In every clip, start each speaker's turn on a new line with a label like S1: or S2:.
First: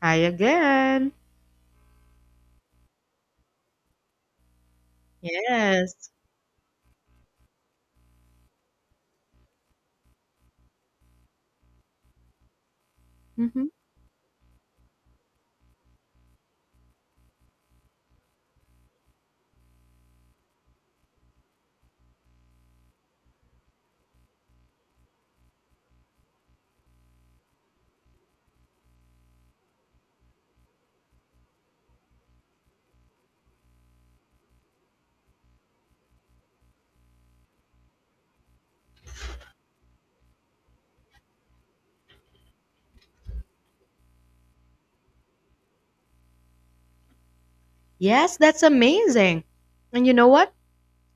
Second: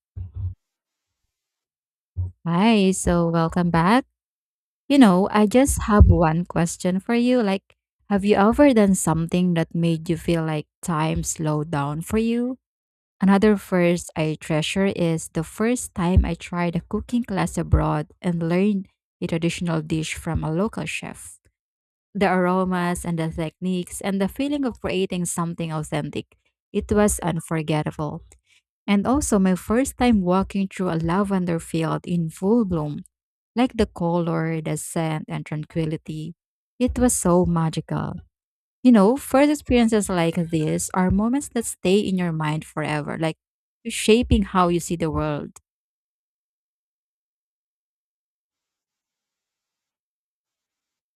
S1: Hi again.
S2: Hi, so welcome back. You know, I just have
S1: Yes.
S2: one question for you. Have you ever done something that made you feel like time slowed down for you? Another
S1: Hmm.
S2: first I treasure is the first time I tried a cooking class abroad and learned a traditional dish from a local chef. The aromas and the techniques and the feeling of creating something authentic. It was unforgettable and also my first time walking through a lavender field in full bloom. Like the color, the scent, and tranquility. It was so magical. First experiences like this are moments that stay in your mind forever, like shaping how you see the world.
S1: Yes, that's amazing. And you know what?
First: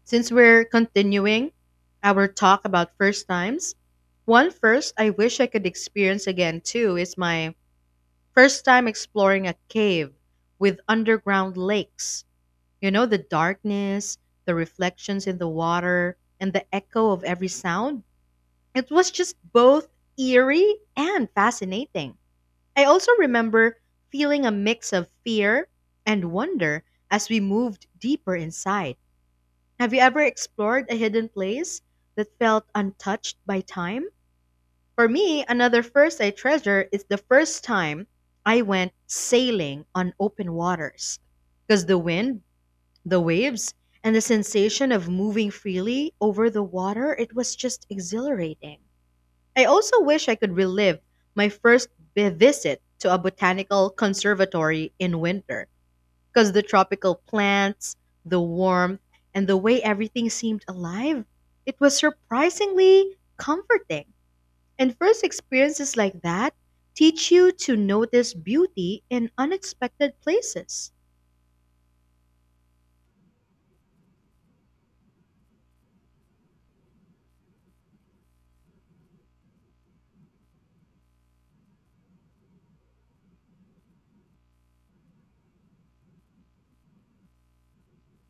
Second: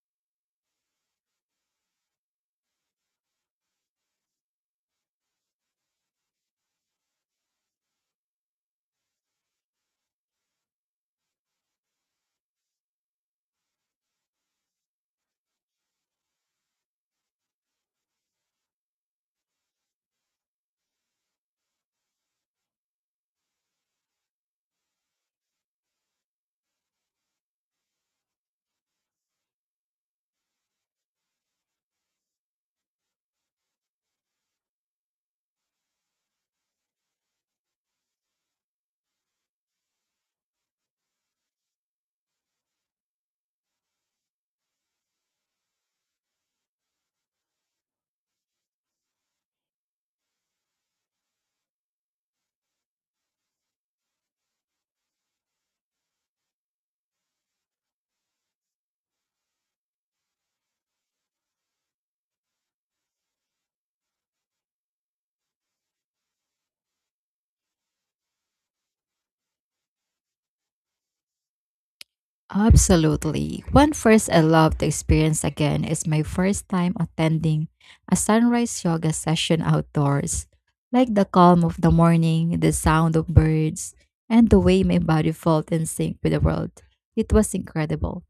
S1: Since we're continuing our talk about first times, one first I wish I could experience again too is my first time exploring a cave with underground lakes. You know, the darkness, the reflections in the water, and the echo of every sound. It was just both eerie and fascinating. I also remember feeling a mix of fear and wonder as we moved deeper inside. Have you ever explored a hidden place that felt untouched by time? For me, another first I treasure is the first time I went sailing on open waters. Because the wind, the waves, and the sensation of moving freely over the water, it was just exhilarating. I also wish I could relive my first visit to a botanical conservatory in winter because the tropical plants, the warmth, and the way everything seemed alive, it was surprisingly comforting. And first experiences like that teach you to notice beauty in unexpected places.
S2: Absolutely. One first I love to experience again is my first time attending a sunrise yoga session outdoors. Like the calm of the morning, the sound of birds, and the way my body felt in sync with the world. It was incredible.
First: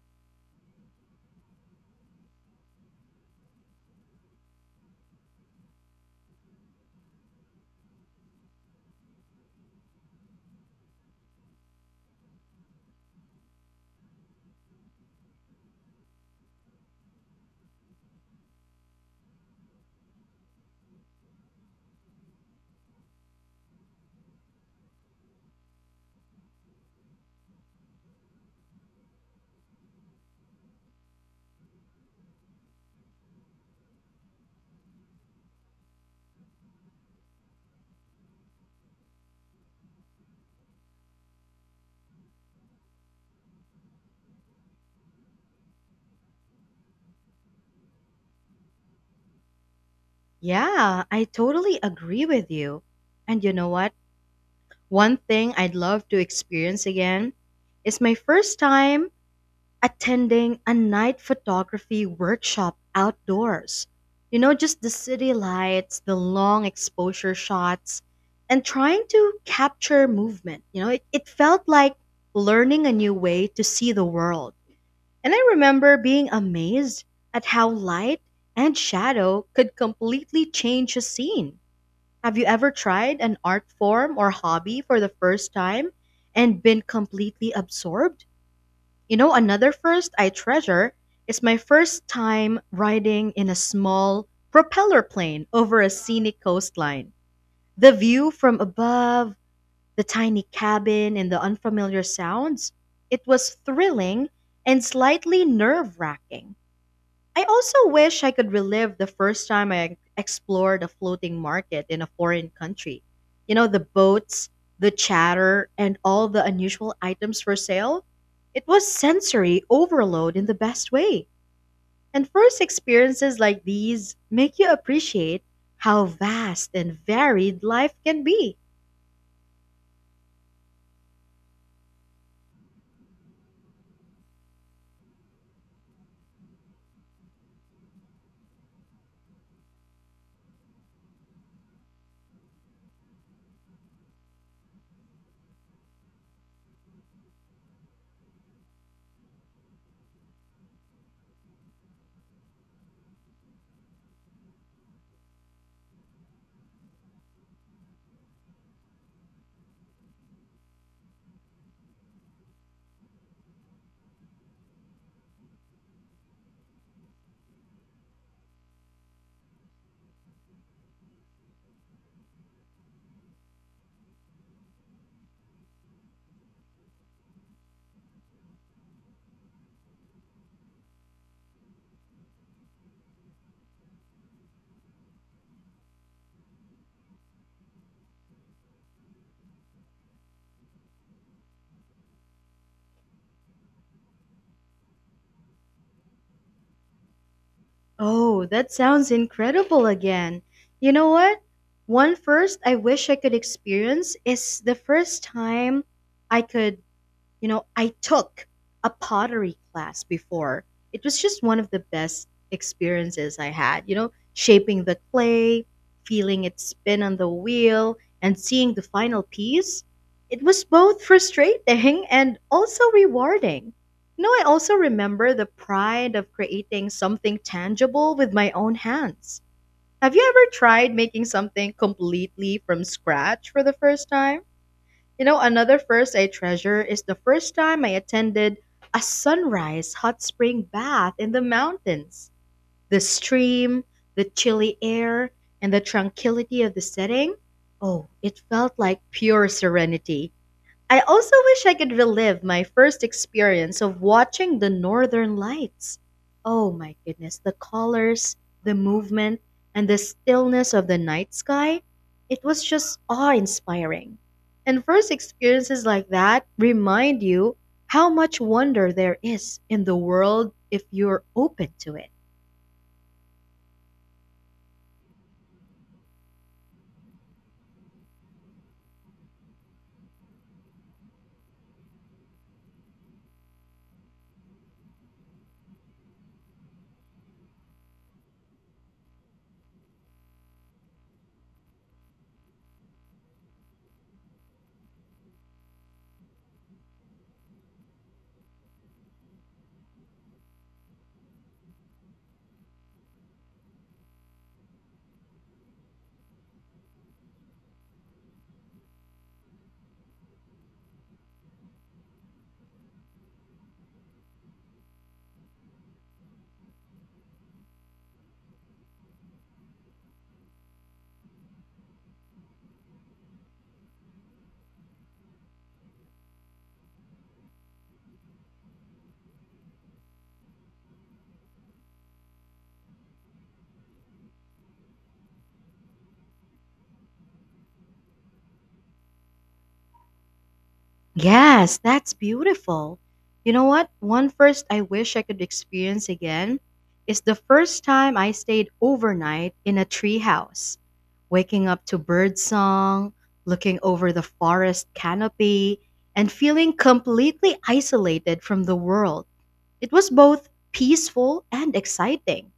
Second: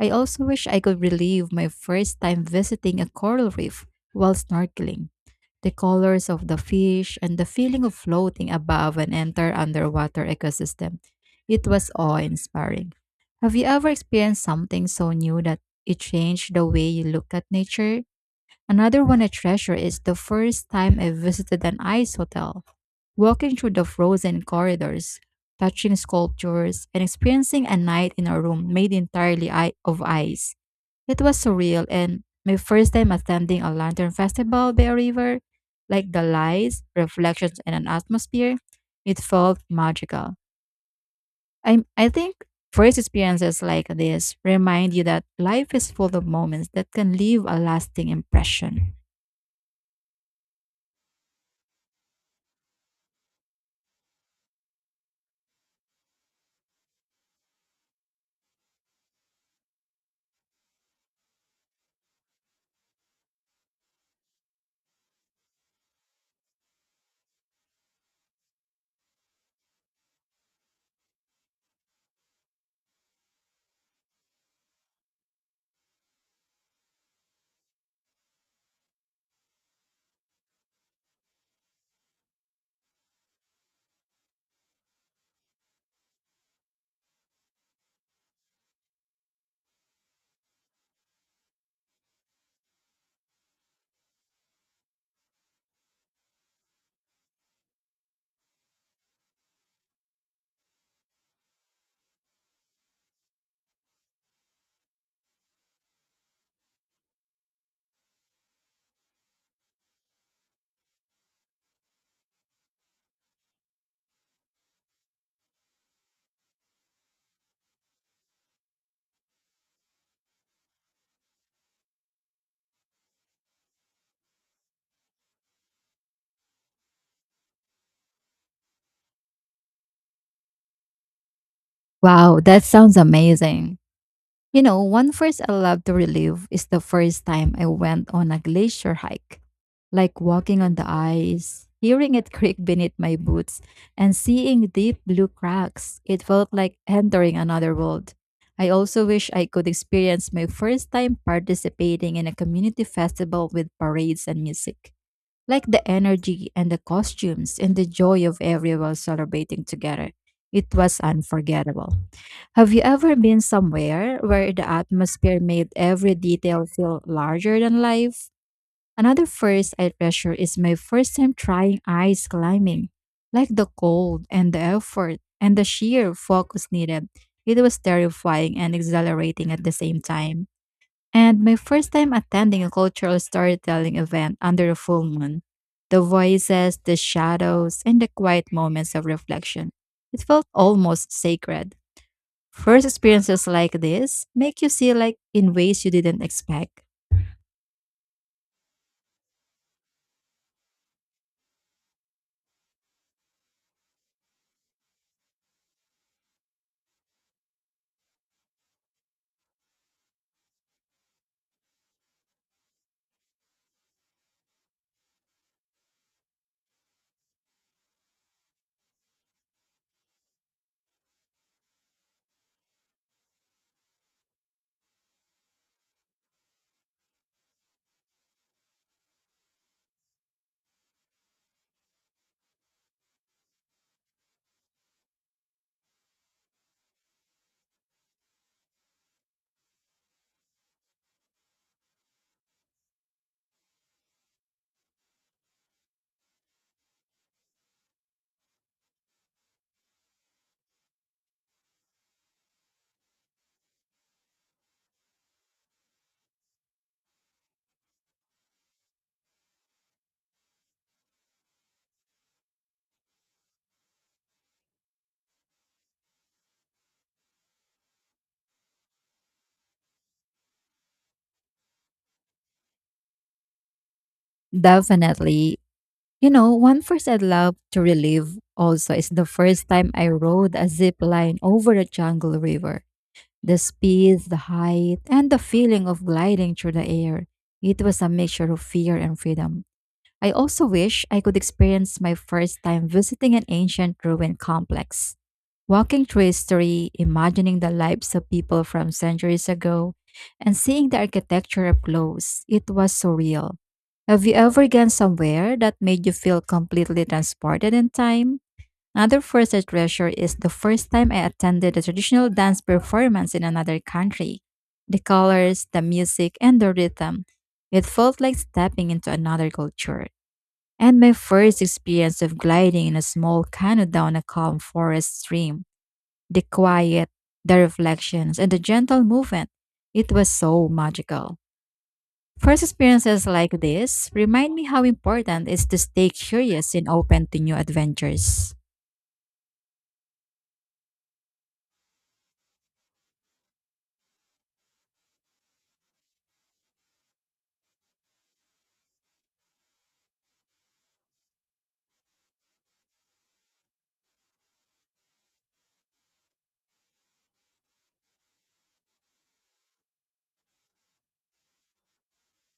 S2: I also wish I could relive my first time visiting a coral reef while snorkeling. The colors of the fish and the feeling of floating above and enter underwater ecosystem. It was awe inspiring. Have you ever experienced something so new that it changed the way you look at nature? Another one I treasure is the first time I visited an ice hotel. Walking through the frozen corridors, touching sculptures, and experiencing a night in a room made entirely of ice. It was surreal, and my first time attending a lantern festival by a river, like the lights, reflections, and an atmosphere, it felt magical. I think first experiences like this remind you that life is full of moments that can leave a lasting impression.
S1: Yeah, I totally agree with you. And you know what? One thing I'd love to experience again is my first time attending a night photography workshop outdoors. You know, just the city lights, the long exposure shots, and trying to capture movement. You know, it felt like learning a new way to see the world. And I remember being amazed at how light and shadow could completely change a scene. Have you ever tried an art form or hobby for the first time and been completely absorbed? You know, another first I treasure is my first time riding in a small propeller plane over a scenic coastline. The view from above, the tiny cabin, and the unfamiliar sounds. It was thrilling and slightly nerve wracking. I also wish I could relive the first time I explored a floating market in a foreign country. You know, the boats, the chatter, and all the unusual items for sale. It was sensory overload in the best way. And first experiences like these make you appreciate how vast and varied life can be.
S2: Wow, that sounds amazing. You know, one first I love to relive is the first time I went on a glacier hike. Like walking on the ice, hearing it creak beneath my boots, and seeing deep blue cracks. It felt like entering another world. I also wish I could experience my first time participating in a community festival with parades and music. Like the energy and the costumes and the joy of everyone celebrating together. It was unforgettable. Have you ever been somewhere where the atmosphere made every detail feel larger than life? Another first I treasure is my first time trying ice climbing. Like the cold and the effort and the sheer focus needed, it was terrifying and exhilarating at the same time. And my first time attending a cultural storytelling event under the full moon. The voices, the shadows, and the quiet moments of reflection. It felt almost sacred. First experiences like this make you see like in ways you didn't expect.
S1: Oh, that sounds incredible again. You know what? One first I wish I could experience is the first time I could you know, I took a pottery class before. It was just one of the best experiences I had. You know, shaping the clay, feeling it spin on the wheel, and seeing the final piece. It was both frustrating and also rewarding. You know, I also remember the pride of creating something tangible with my own hands. Have you ever tried making something completely from scratch for the first time? You know, another first I treasure is the first time I attended a sunrise hot spring bath in the mountains. The stream, the chilly air, and the tranquility of the setting. Oh, it felt like pure serenity. I also wish I could relive my first experience of watching the northern lights. Oh my goodness, the colors, the movement, and the stillness of the night sky. It was just awe inspiring. And first experiences like that remind you how much wonder there is in the world if you're open to it.
S2: Definitely. You know, one first I'd love to relive also is the first time I rode a zip line over a jungle river. The speed, the height, and the feeling of gliding through the air. It was a mixture of fear and freedom. I also wish I could experience my first time visiting an ancient ruin complex. Walking through history, imagining the lives of people from centuries ago, and seeing the architecture up close, it was surreal. Have you ever gone somewhere that made you feel completely transported in time? Another first I treasure is the first time I attended a traditional dance performance in another country. The colors, the music, and the rhythm. It felt like stepping into another culture, and my first experience of gliding in a small canoe down a calm forest stream, the quiet, the reflections, and the gentle movement. It was so magical. First experiences like this remind me how important it is to stay curious and open to new adventures.
S1: Yes, that's beautiful. You know what? One first I wish I could experience again is the first time I stayed overnight in a treehouse, waking up to bird song, looking over the forest canopy, and feeling completely isolated from the world. It was both peaceful and exciting.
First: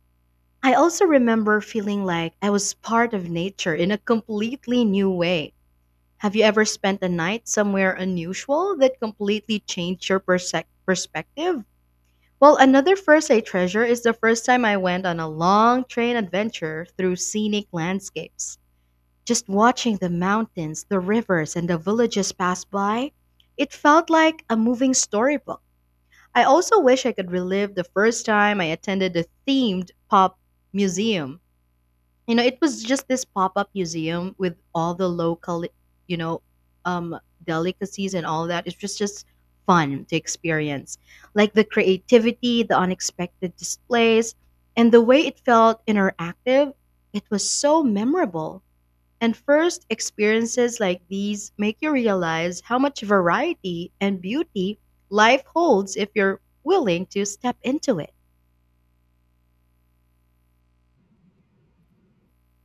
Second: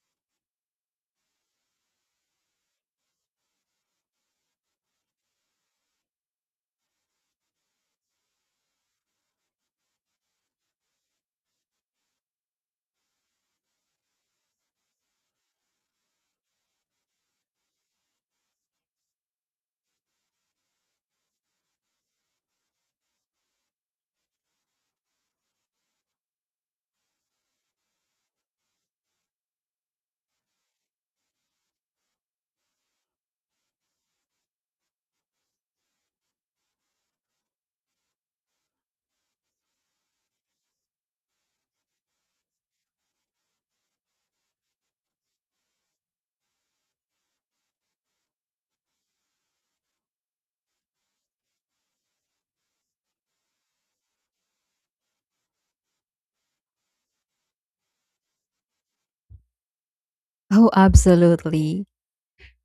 S1: I also remember feeling like I was part of nature in a completely new way. Have you ever spent a night somewhere unusual that completely changed your persec perspective? Well, another first I treasure is the first time I went on a long train adventure through scenic landscapes. Just watching the mountains, the rivers, and the villages pass by, it felt like a moving storybook. I also wish I could relive the first time I attended a themed pop museum. You know, it was just this pop-up museum with all the local, you know um delicacies and all that. It was just fun to experience. Like the creativity, the unexpected displays, and the way it felt interactive, it was so memorable. And first experiences like these make you realize how much variety and beauty life holds if you're willing to step into it.
S2: Oh, absolutely.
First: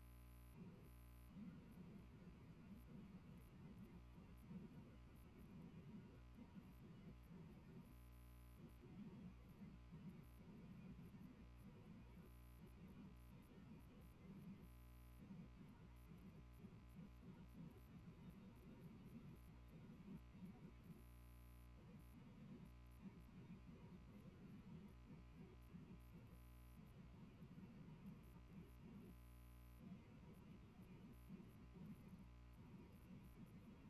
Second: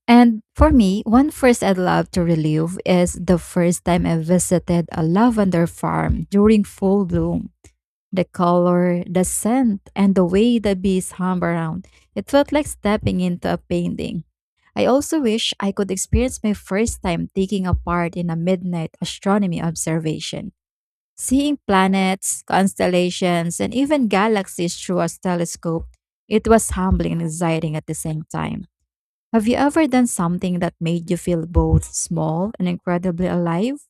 S2: And for me, one first I'd love to relive is the first time I visited a lavender farm during full bloom. The color, the scent, and the way the bees hum around. It felt like stepping into a painting. I also wish I could experience my first time taking a part in a midnight astronomy observation. Seeing planets, constellations, and even galaxies through a telescope, it was humbling and exciting at the same time. Have you ever done something that made you feel both small and incredibly alive?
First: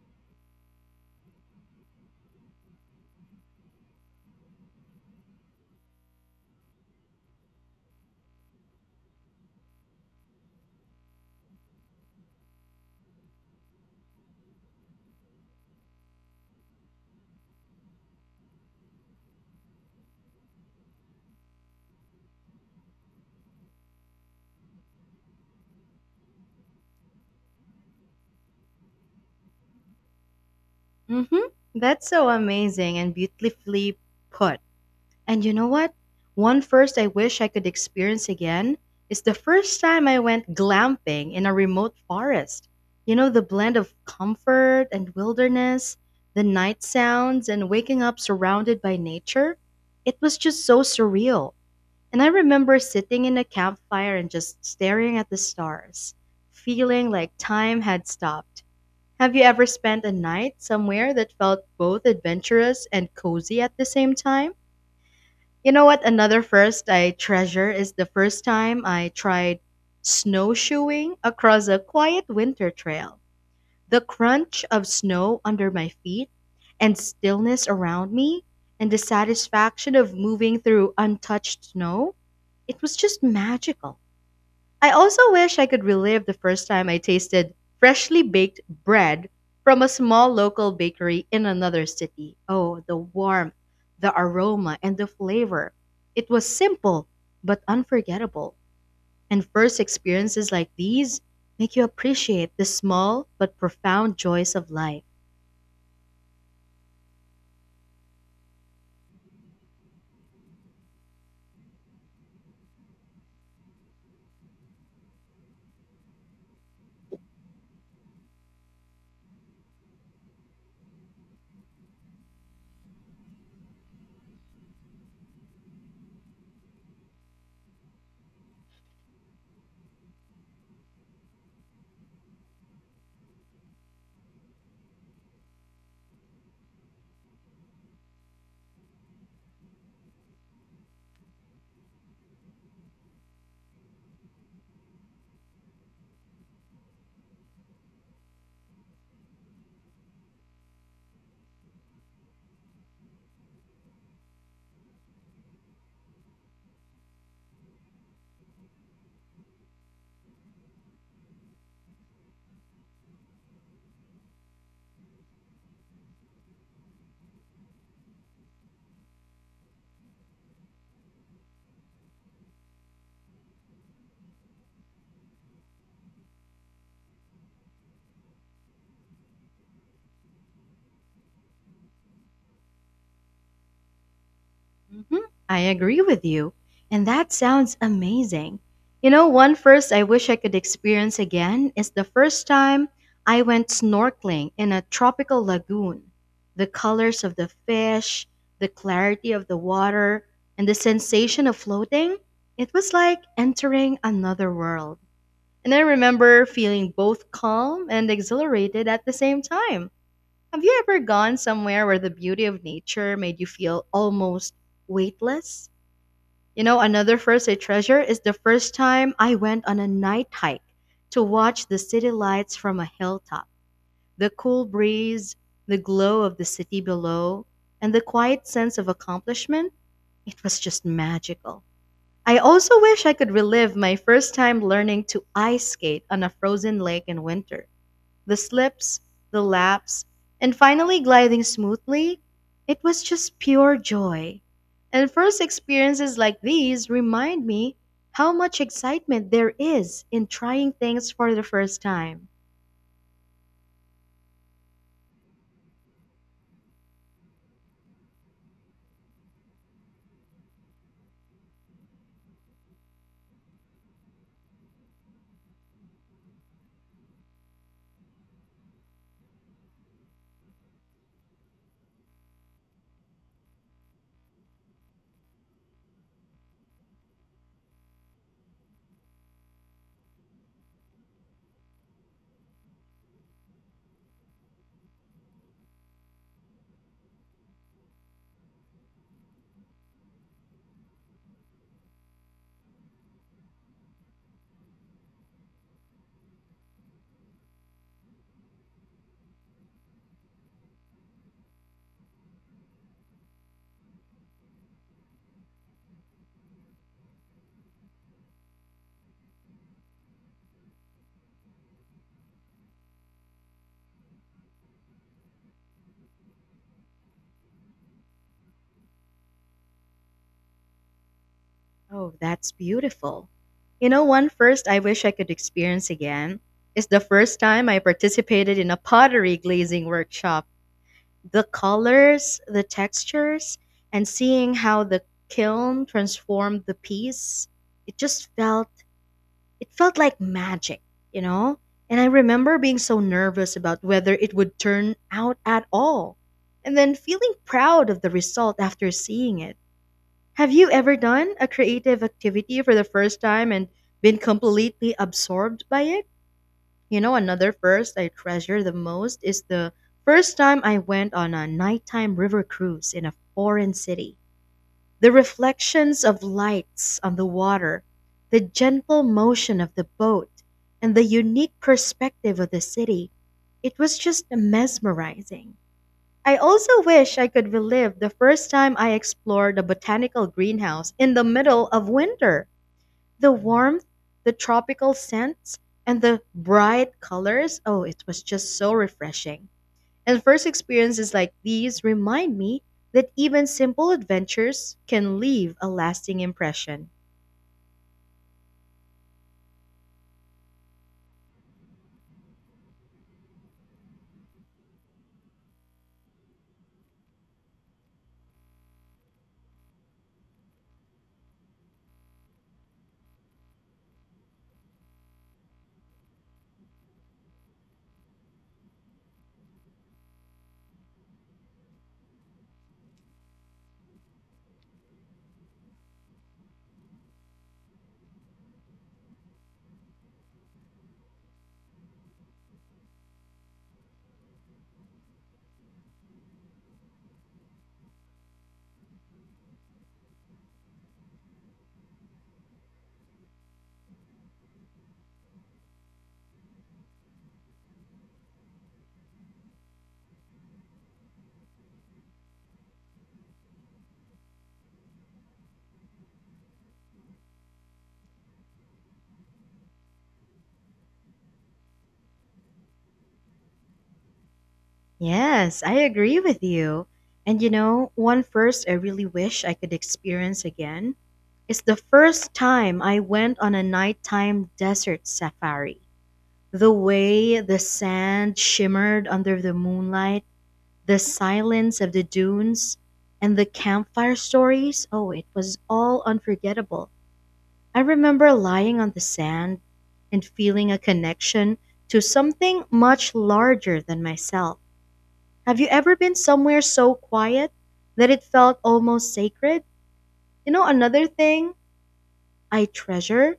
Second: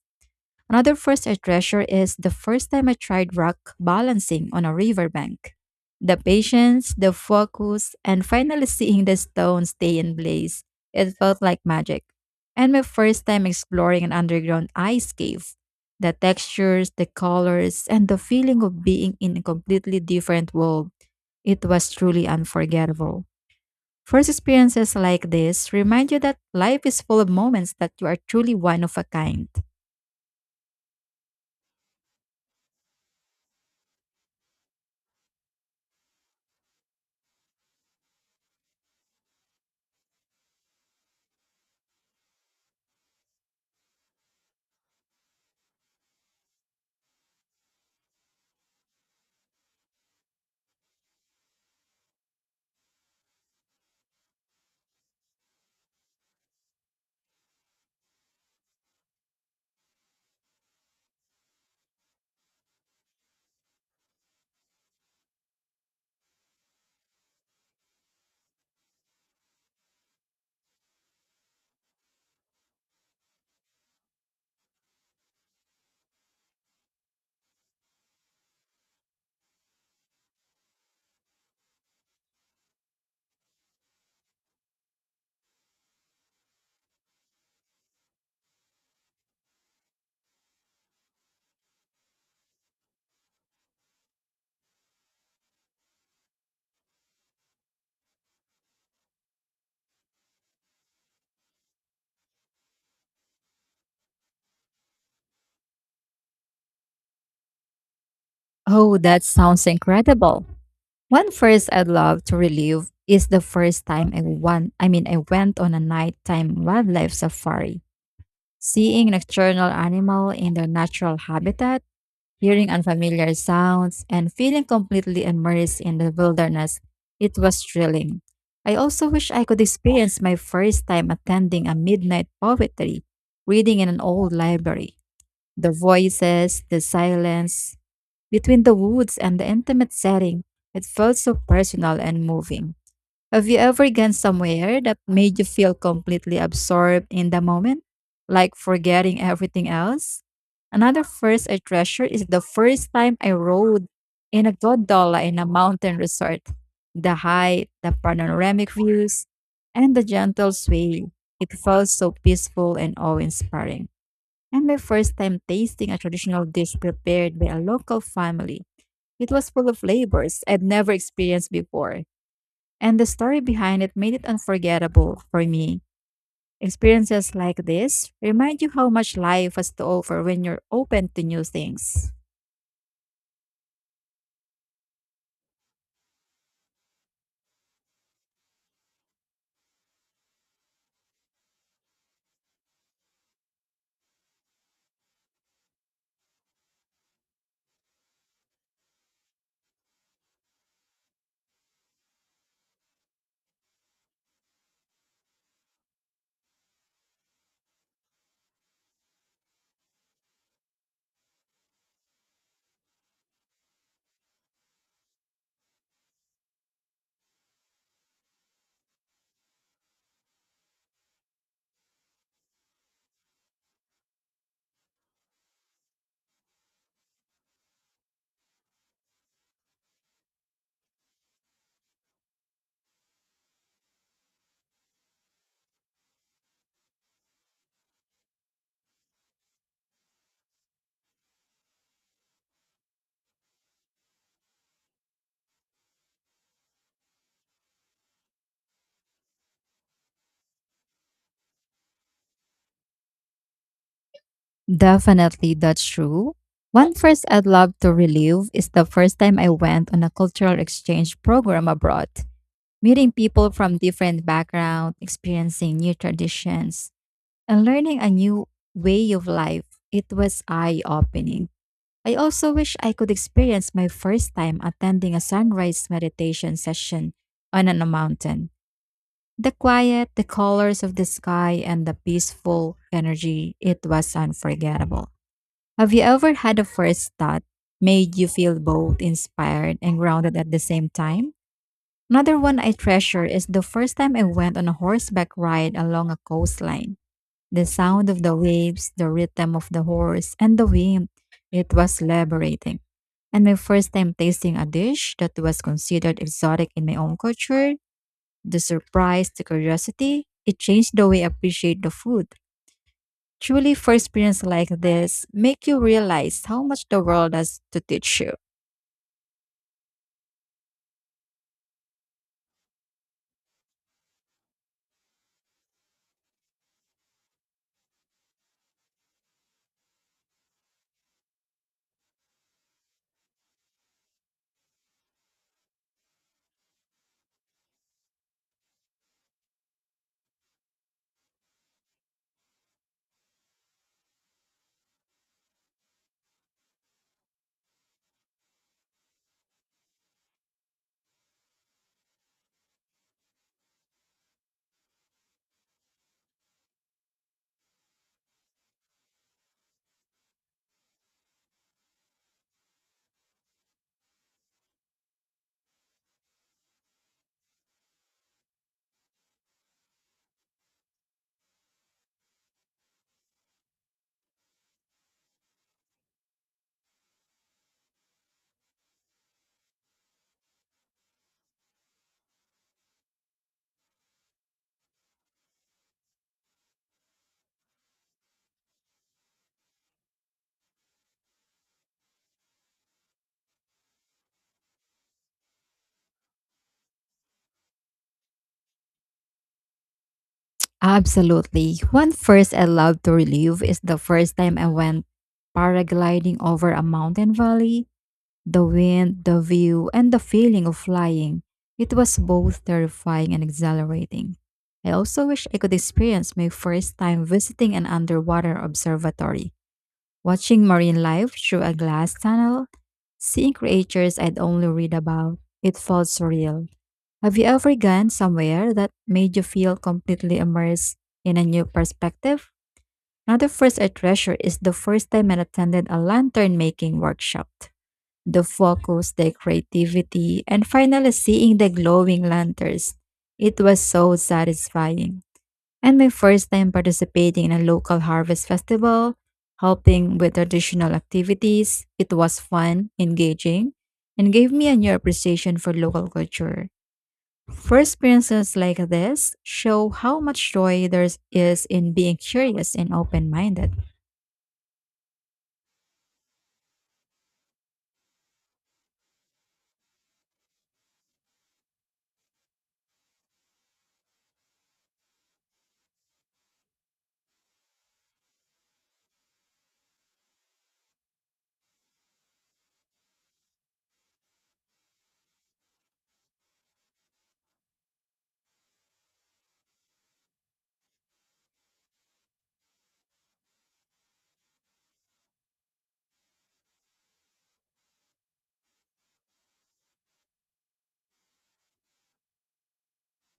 S2: Another first I treasure is the first time I tried rock balancing on a riverbank. The patience, the focus, and finally seeing the stone stay in place, it felt like magic. And my first time exploring an underground ice cave. The textures, the colors, and the feeling of being in a completely different world, it was truly unforgettable. First experiences like this remind you that life is full of moments that you are truly one of a kind.
S1: Hmm, that's so amazing and beautifully put. And you know what? One first I wish I could experience again is the first time I went glamping in a remote forest. You know, the blend of comfort and wilderness, the night sounds, and waking up surrounded by nature. It was just so surreal. And I remember sitting in a campfire and just staring at the stars, feeling like time had stopped. Have you ever spent a night somewhere that felt both adventurous and cozy at the same time? You know what? Another first I treasure is the first time I tried snowshoeing across a quiet winter trail. The crunch of snow under my feet and stillness around me and the satisfaction of moving through untouched snow, it was just magical. I also wish I could relive the first time I tasted freshly baked bread from a small local bakery in another city. Oh, the warmth, the aroma, and the flavor. It was simple, but unforgettable. And first experiences like these make you appreciate the small but profound joys of life.
S2: Oh, that sounds incredible. One first I'd love to relive is the first time I went on a nighttime wildlife safari. Seeing nocturnal animal in their natural habitat, hearing unfamiliar sounds, and feeling completely immersed in the wilderness, it was thrilling. I also wish I could experience my first time attending a midnight poetry, reading in an old library. The voices, the silence, between the woods and the intimate setting, it felt so personal and moving. Have you ever gone somewhere that made you feel completely absorbed in the moment, like forgetting everything else? Another first I treasure is the first time I rode in a gondola in a mountain resort. The height, the panoramic views, and the gentle sway. It felt so peaceful and awe-inspiring. And my first time tasting a traditional dish prepared by a local family. It was full of flavors I'd never experienced before, and the story behind it made it unforgettable for me. Experiences like this remind you how much life has to offer when you're open to new things.
S1: Mhm. I agree with you. And that sounds amazing. You know, one first I wish I could experience again is the first time I went snorkeling in a tropical lagoon. The colors of the fish, the clarity of the water, and the sensation of floating, it was like entering another world. And I remember feeling both calm and exhilarated at the same time. Have you ever gone somewhere where the beauty of nature made you feel almost weightless? You know, another first I treasure is the first time I went on a night hike to watch the city lights from a hilltop. The cool breeze, the glow of the city below, and the quiet sense of accomplishment, it was just magical. I also wish I could relive my first time learning to ice skate on a frozen lake in winter. The slips, the laps, and finally gliding smoothly, it was just pure joy. And first experiences like these remind me how much excitement there is in trying things for the first time.
S2: Definitely, that's true. One first I'd love to relive is the first time I went on a cultural exchange program abroad, meeting people from different backgrounds, experiencing new traditions, and learning a new way of life. It was eye opening. I also wish I could experience my first time attending a sunrise meditation session on a mountain. The quiet, the colors of the sky, and the peaceful energy, it was unforgettable. Have you ever had a first thought made you feel both inspired and grounded at the same time? Another one I treasure is the first time I went on a horseback ride along a coastline. The sound of the waves, the rhythm of the horse, and the wind. It was liberating. And my first time tasting a dish that was considered exotic in my own culture, the surprise, the curiosity, it changed the way I appreciate the food. Truly, first experience like this make you realize how much the world has to teach you.
S1: Oh, that's beautiful. You know, one first I wish I could experience again is the first time I participated in a pottery glazing workshop. The colors, the textures, and seeing how the kiln transformed the piece, it just felt it felt like magic, you know? And I remember being so nervous about whether it would turn out at all, and then feeling proud of the result after seeing it. Have you ever done a creative activity for the first time and been completely absorbed by it? You know, another first I treasure the most is the first time I went on a nighttime river cruise in a foreign city. The reflections of lights on the water, the gentle motion of the boat, and the unique perspective of the city. It was just mesmerizing. I also wish I could relive the first time I explored a botanical greenhouse in the middle of winter. The warmth, the tropical scents, and the bright colors. Oh, it was just so refreshing. And first experiences like these remind me that even simple adventures can leave a lasting impression.
S2: Absolutely. One first I love to relive is the first time I went paragliding over a mountain valley. The wind, the view, and the feeling of flying. It was both terrifying and exhilarating. I also wish I could experience my first time visiting an underwater observatory, watching marine life through a glass tunnel, seeing creatures I'd only read about. It felt surreal. Have you ever gone somewhere that made you feel completely immersed in a new perspective? Another first I treasure is the first time I attended a lantern making workshop, the focus, the creativity, and finally seeing the glowing lanterns. It was so satisfying. And my first time participating in a local harvest festival, helping with traditional activities, it was fun, engaging, and gave me a new appreciation for local culture. First experiences like this show how much joy there is in being curious and open minded.
S1: Yes, I agree with you. And you know, one first I really wish I could experience again is the first time I went on a nighttime desert safari. The way the sand shimmered under the moonlight, the silence of the dunes, and the campfire stories, oh, it was all unforgettable. I remember lying on the sand and feeling a connection to something much larger than myself. Have you ever been somewhere so quiet that it felt almost sacred? You know, another thing I treasure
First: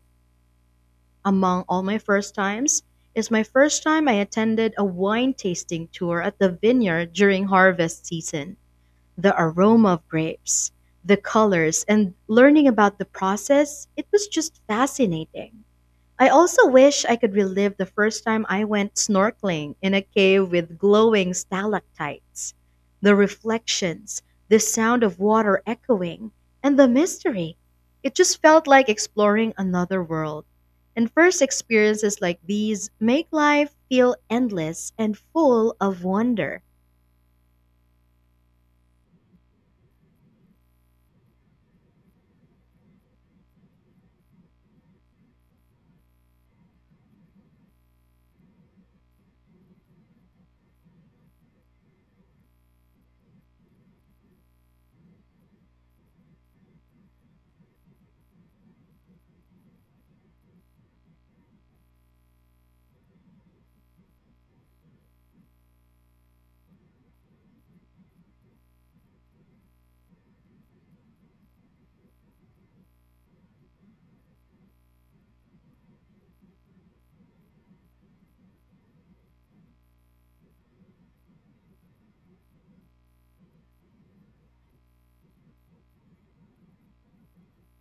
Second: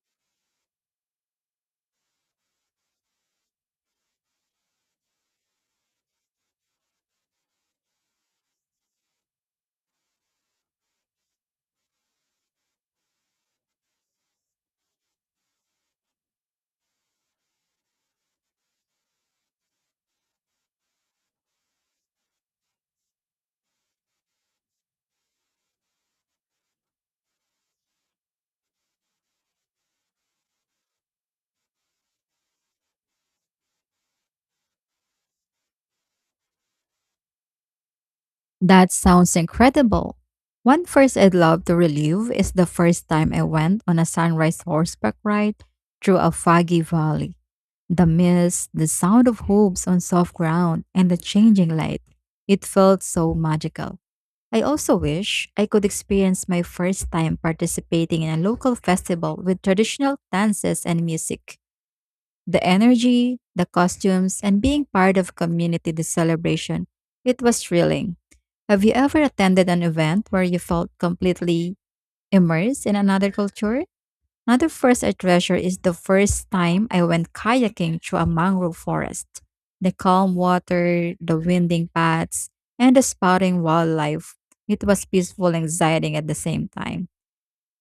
S1: among all my first times is my first time I attended a wine tasting tour at the vineyard during harvest season. The aroma of grapes, the colors, and learning about the process, it was just fascinating. I also wish I could relive the first time I went snorkeling in a cave with glowing stalactites. The reflections, the sound of water echoing, and the mystery. It just felt like exploring another world. And first experiences like these make life feel endless and full of wonder.
S2: That sounds incredible. One first I'd love to relive is the first time I went on a sunrise horseback ride through a foggy valley. The mist, the sound of hooves on soft ground, and the changing light. It felt so magical. I also wish I could experience my first time participating in a local festival with traditional dances and music. The energy, the costumes, and being part of community the celebration, it was thrilling. Have you ever attended an event where you felt completely immersed in another culture? Another first I treasure is the first time I went kayaking through a mangrove forest. The calm water, the winding paths, and the spouting wildlife. It was peaceful and exciting at the same time.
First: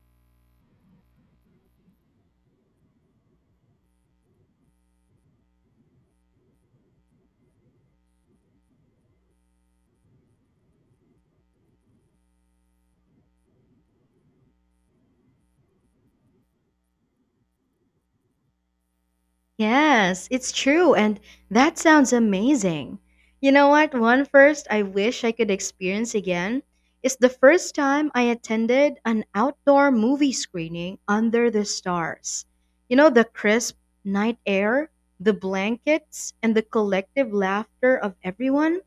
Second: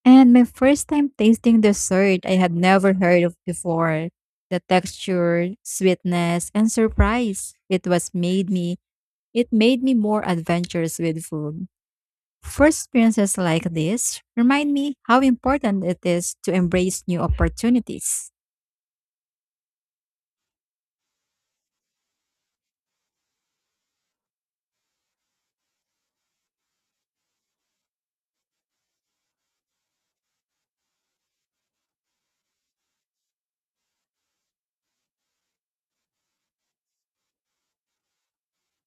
S2: And my first time tasting dessert I had never heard of before. The texture, sweetness, and surprise it made me more adventurous with food. First experiences like this remind me how important it is to embrace new opportunities.
S1: Yes, it's true, and that sounds amazing. You know what? One first I wish I could experience again is the first time I attended an outdoor movie screening under the stars. You know, the crisp night air, the blankets, and the collective laughter of everyone?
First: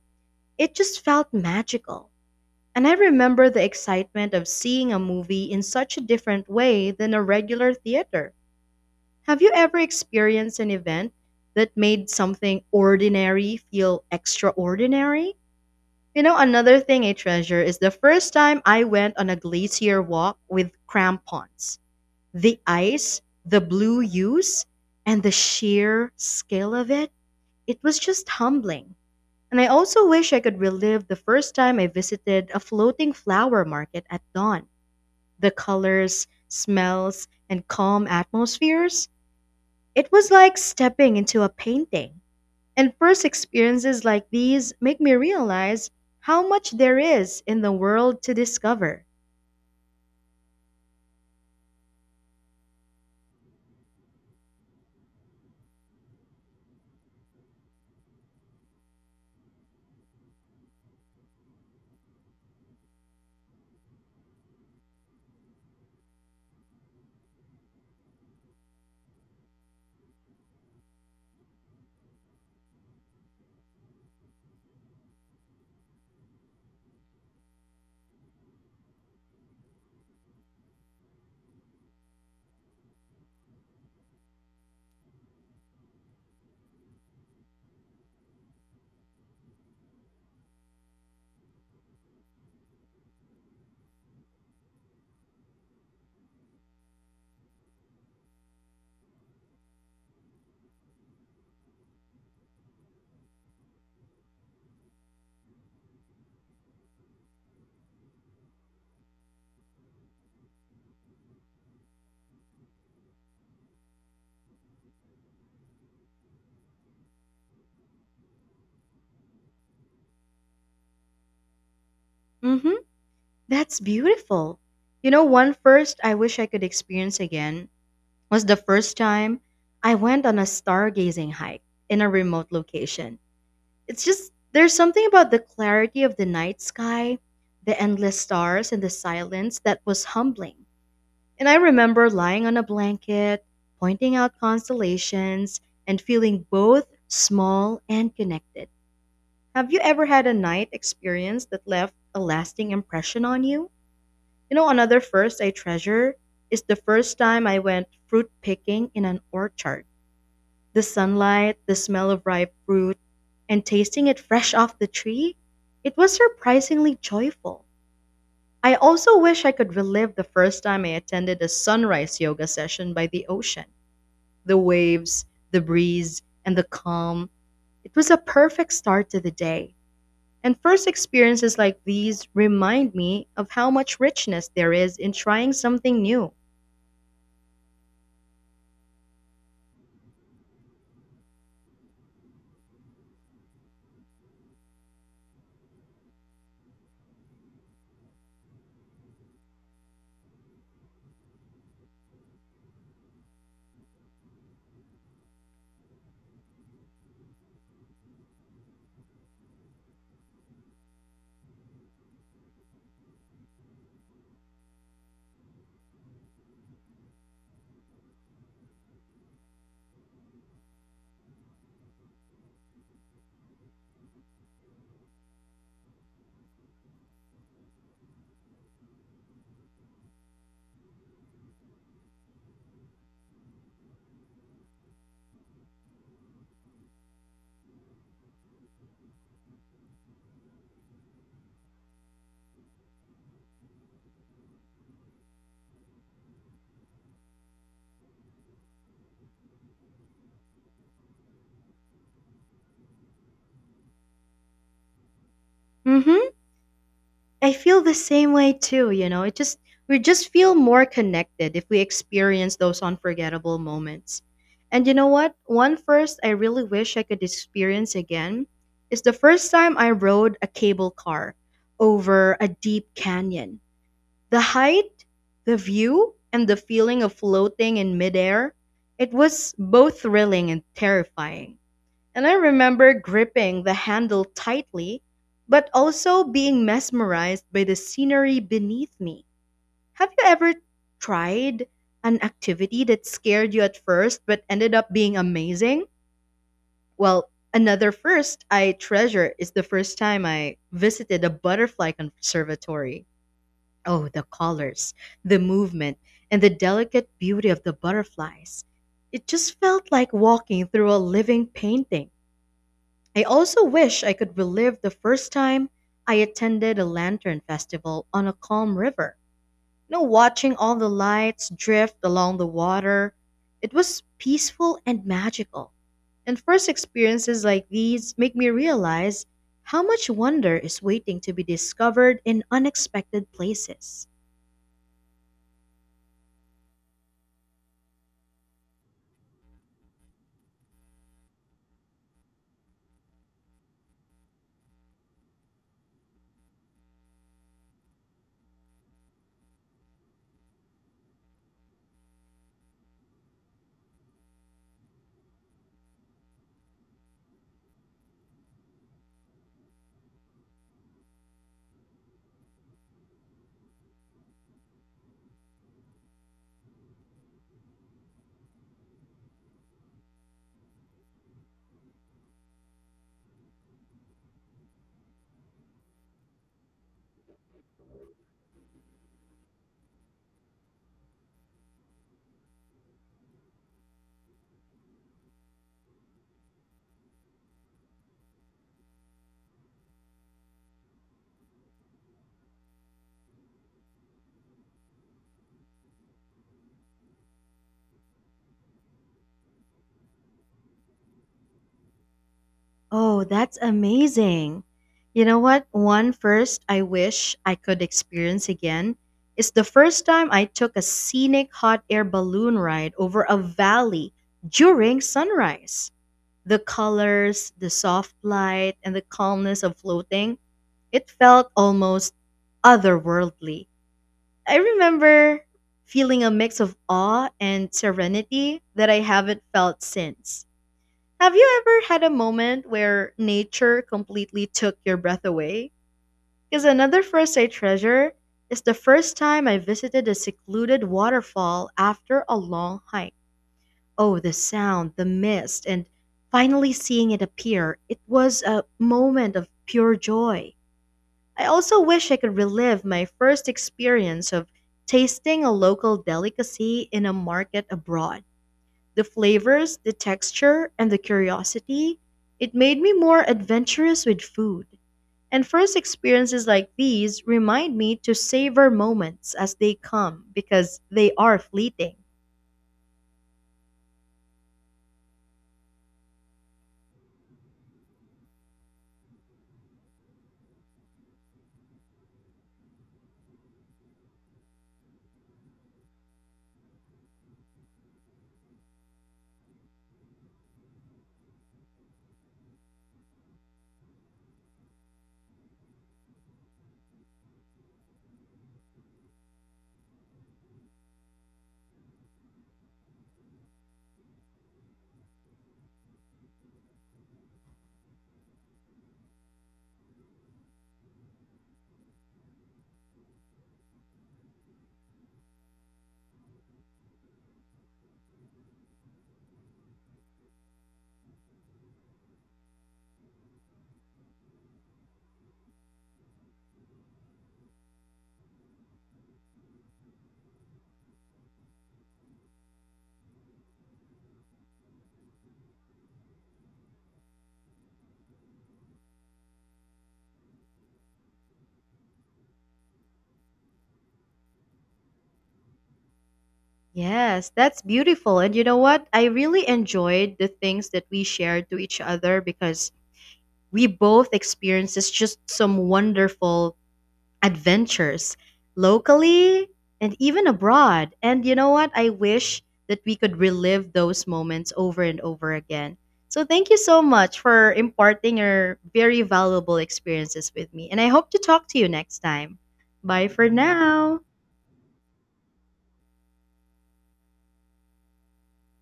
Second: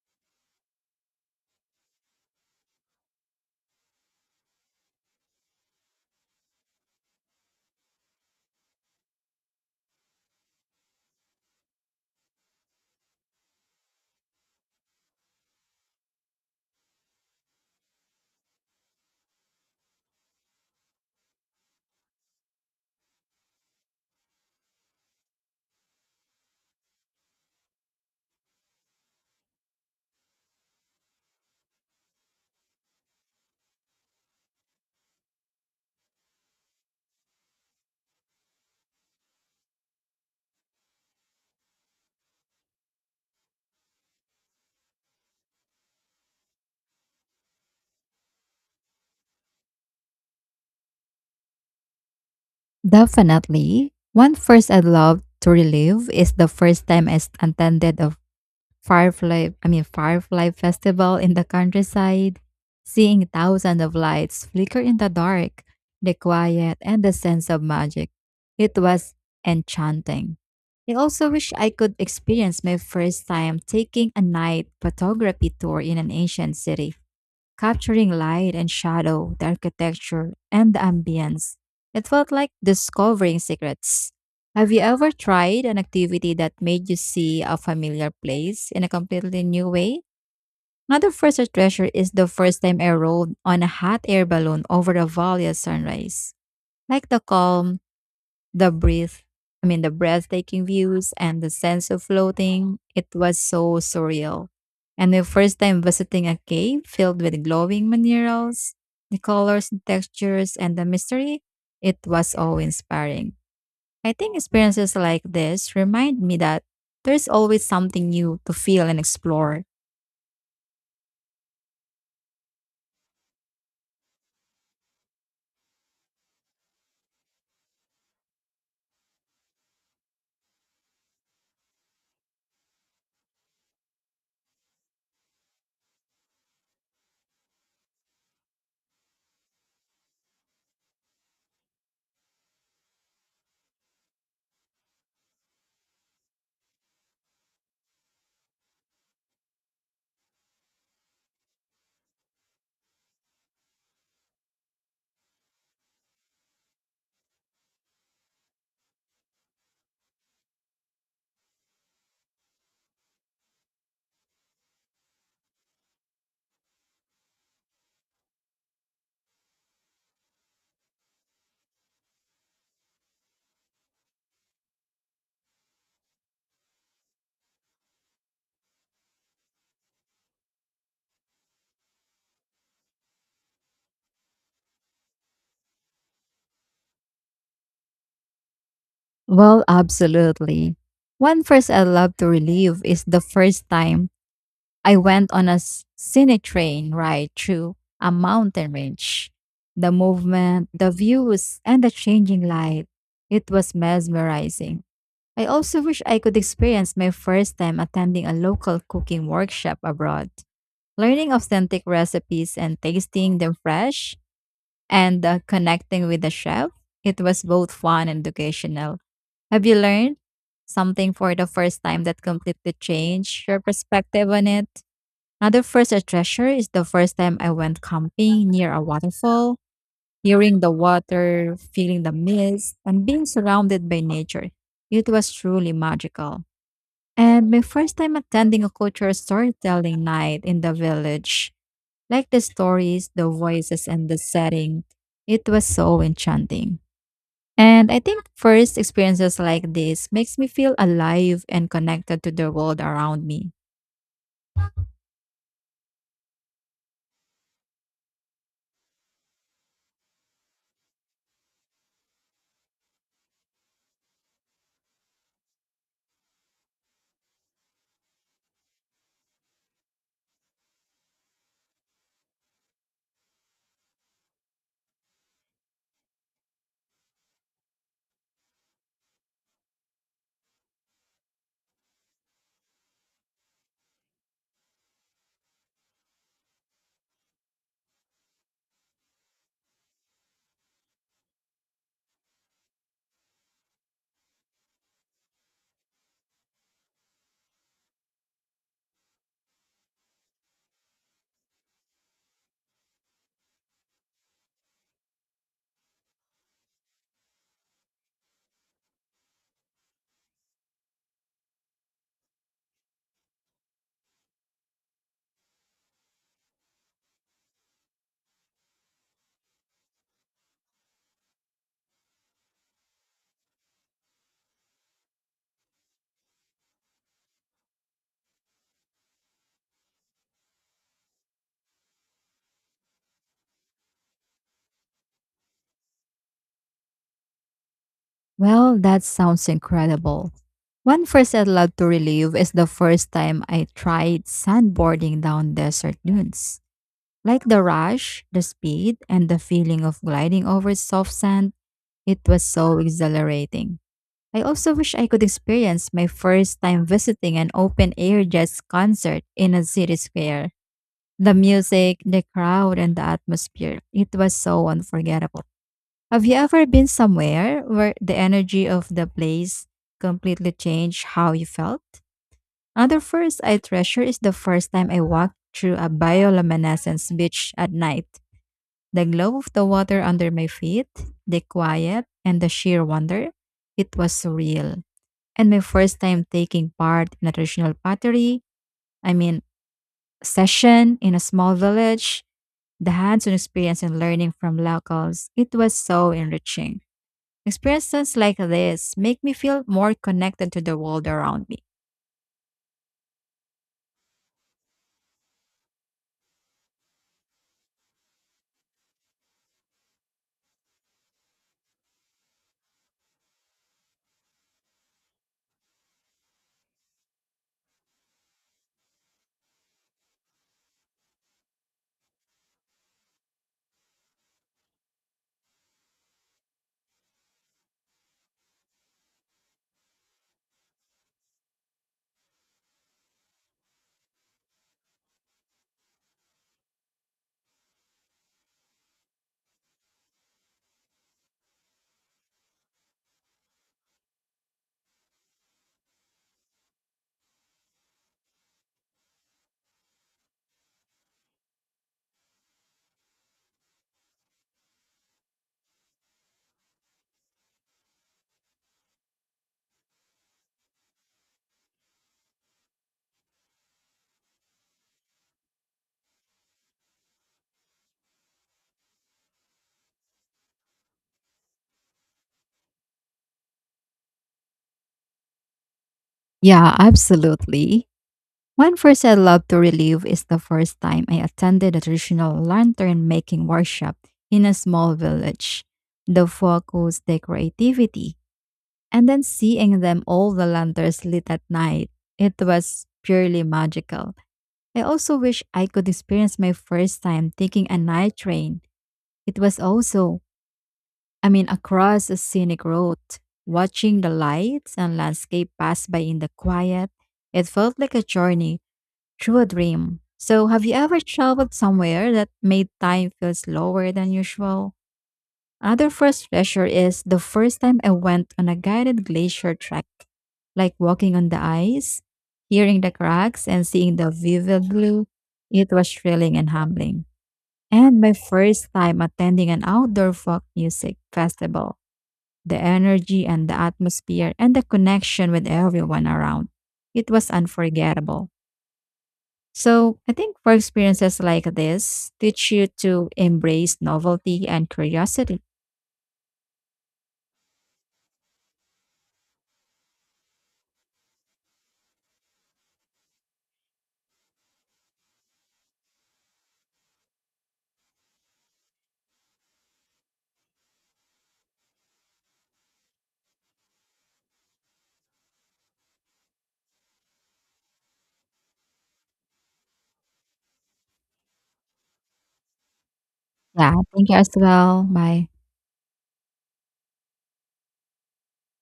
S1: It just felt magical. And I remember the excitement of seeing a movie in such a different way than a regular theater. Have you ever experienced an event that made something ordinary feel extraordinary? You know, another thing I treasure is the first time I went on a glacier walk with crampons. The ice, the blue hues, and the sheer scale of it, it was just humbling. And I also wish I could relive the first time I visited a floating flower market at dawn. The colors, smells, and calm atmospheres, it was like stepping into a painting. And first experiences like these make me realize how much there is in the world to discover.
S2: Definitely. One first I'd love to relive is the first time I s- attended a firefly I mean firefly festival in the countryside, seeing thousands of lights flicker in the dark, the quiet and the sense of magic. It was enchanting. I also wish I could experience my first time taking a night photography tour in an ancient city, capturing light and shadow, the architecture, and the ambience. It felt like discovering secrets. Have you ever tried an activity that made you see a familiar place in a completely new way? Another first I treasure is the first time I rode on a hot air balloon over the valley at sunrise. Like the calm, the breath, the breathtaking views and the sense of floating, it was so surreal. And the first time visiting a cave filled with glowing minerals, the colors and textures, and the mystery, it was awe inspiring. I think experiences like this remind me that there's always something new to feel and explore.
S1: Mm-hmm. That's beautiful. You know, one first I wish I could experience again was the first time I went on a stargazing hike in a remote location. It's just, there's something about the clarity of the night sky, the endless stars, and the silence that was humbling. And I remember lying on a blanket, pointing out constellations, and feeling both small and connected. Have you ever had a night experience that left a lasting impression on you? You know, another first I treasure is the first time I went fruit picking in an orchard. The sunlight, the smell of ripe fruit, and tasting it fresh off the tree, it was surprisingly joyful. I also wish I could relive the first time I attended a sunrise yoga session by the ocean. The waves, the breeze, and the calm. It was a perfect start to the day. And first experiences like these remind me of how much richness there is in trying something new.
S2: Well, absolutely. One first I love to relive is the first time I went on a scenic train ride through a mountain range. The movement, the views, and the changing light. It was mesmerizing. I also wish I could experience my first time attending a local cooking workshop abroad. Learning authentic recipes and tasting them fresh and connecting with the chef, it was both fun and educational. Have you learned something for the first time that completely changed your perspective on it? Another first I treasure is the first time I went camping near a waterfall, hearing the water, feeling the mist, and being surrounded by nature. It was truly magical. And my first time attending a cultural storytelling night in the village, like the stories, the voices, and the setting, it was so enchanting. And I think first experiences like this makes me feel alive and connected to the world around me.
S1: Mm hmm. I feel the same way too, you know. It just we just feel more connected if we experience those unforgettable moments. And you know what? One first I really wish I could experience again is the first time I rode a cable car over a deep canyon. The height, the view, and the feeling of floating in midair, it was both thrilling and terrifying. And I remember gripping the handle tightly, but also being mesmerized by the scenery beneath me. Have you ever tried an activity that scared you at first but ended up being amazing? Well, another first I treasure is the first time I visited a butterfly conservatory. Oh, the colors, the movement, and the delicate beauty of the butterflies. It just felt like walking through a living painting. I also wish I could relive the first time I attended a lantern festival on a calm river. You know, watching all the lights drift along the water, it was peaceful and magical. And first experiences like these make me realize how much wonder is waiting to be discovered in unexpected places.
S2: Well, that sounds incredible. One first I'd love to relive is the first time I tried sandboarding down desert dunes. Like the rush, the speed, and the feeling of gliding over soft sand, it was so exhilarating. I also wish I could experience my first time visiting an open air jazz concert in a city square. The music, the crowd, and the atmosphere, it was so unforgettable. Have you ever been somewhere where the energy of the place completely changed how you felt? Another first I treasure is the first time I walked through a bioluminescence beach at night. The glow of the water under my feet, the quiet, and the sheer wonder. It was surreal. And my first time taking part in a traditional pottery, I mean, session in a small village, the hands on experience and learning from locals, it was so enriching. Experiences like this make me feel more connected to the world around me.
S1: Oh, that's amazing. You know what? One first I wish I could experience again is the first time I took a scenic hot air balloon ride over a valley during sunrise. The colors, the soft light, and the calmness of floating, it felt almost otherworldly. I remember feeling a mix of awe and serenity that I haven't felt since. Have you ever had a moment where nature completely took your breath away? Because another first I treasure is the first time I visited a secluded waterfall after a long hike. Oh, the sound, the mist, and finally seeing it appear. It was a moment of pure joy. I also wish I could relive my first experience of tasting a local delicacy in a market abroad. The flavors, the texture, and the curiosity, it made me more adventurous with food. And first experiences like these remind me to savor moments as they come because they are fleeting.
S2: Yeah, absolutely. One first I love to relive is the first time I attended a traditional lantern making workshop in a small village. The focus, the creativity, and then seeing the lanterns lit at night, it was purely magical. I also wish I could experience my first time taking a night train. It was also I mean, Across a scenic road, watching the lights and landscape pass by in the quiet, it felt like a journey through a dream. So, have you ever traveled somewhere that made time feel slower than usual? Another first pleasure is the first time I went on a guided glacier trek, like walking on the ice, hearing the cracks, and seeing the vivid blue. It was thrilling and humbling. And my first time attending an outdoor folk music festival, the energy and the atmosphere and the connection with everyone around. It was unforgettable. So I think for experiences like this teach you to embrace novelty and curiosity.
S1: Yes, that's beautiful. And you know what? I really enjoyed the things that we shared to each other because we both experiences just some wonderful adventures locally and even abroad. And you know what? I wish that we could relive those moments over and over again. So thank you so much for imparting your very valuable experiences with me. And I hope to talk to you next time. Bye for
S2: Yeah,
S1: now.
S2: thank you as well. Bye.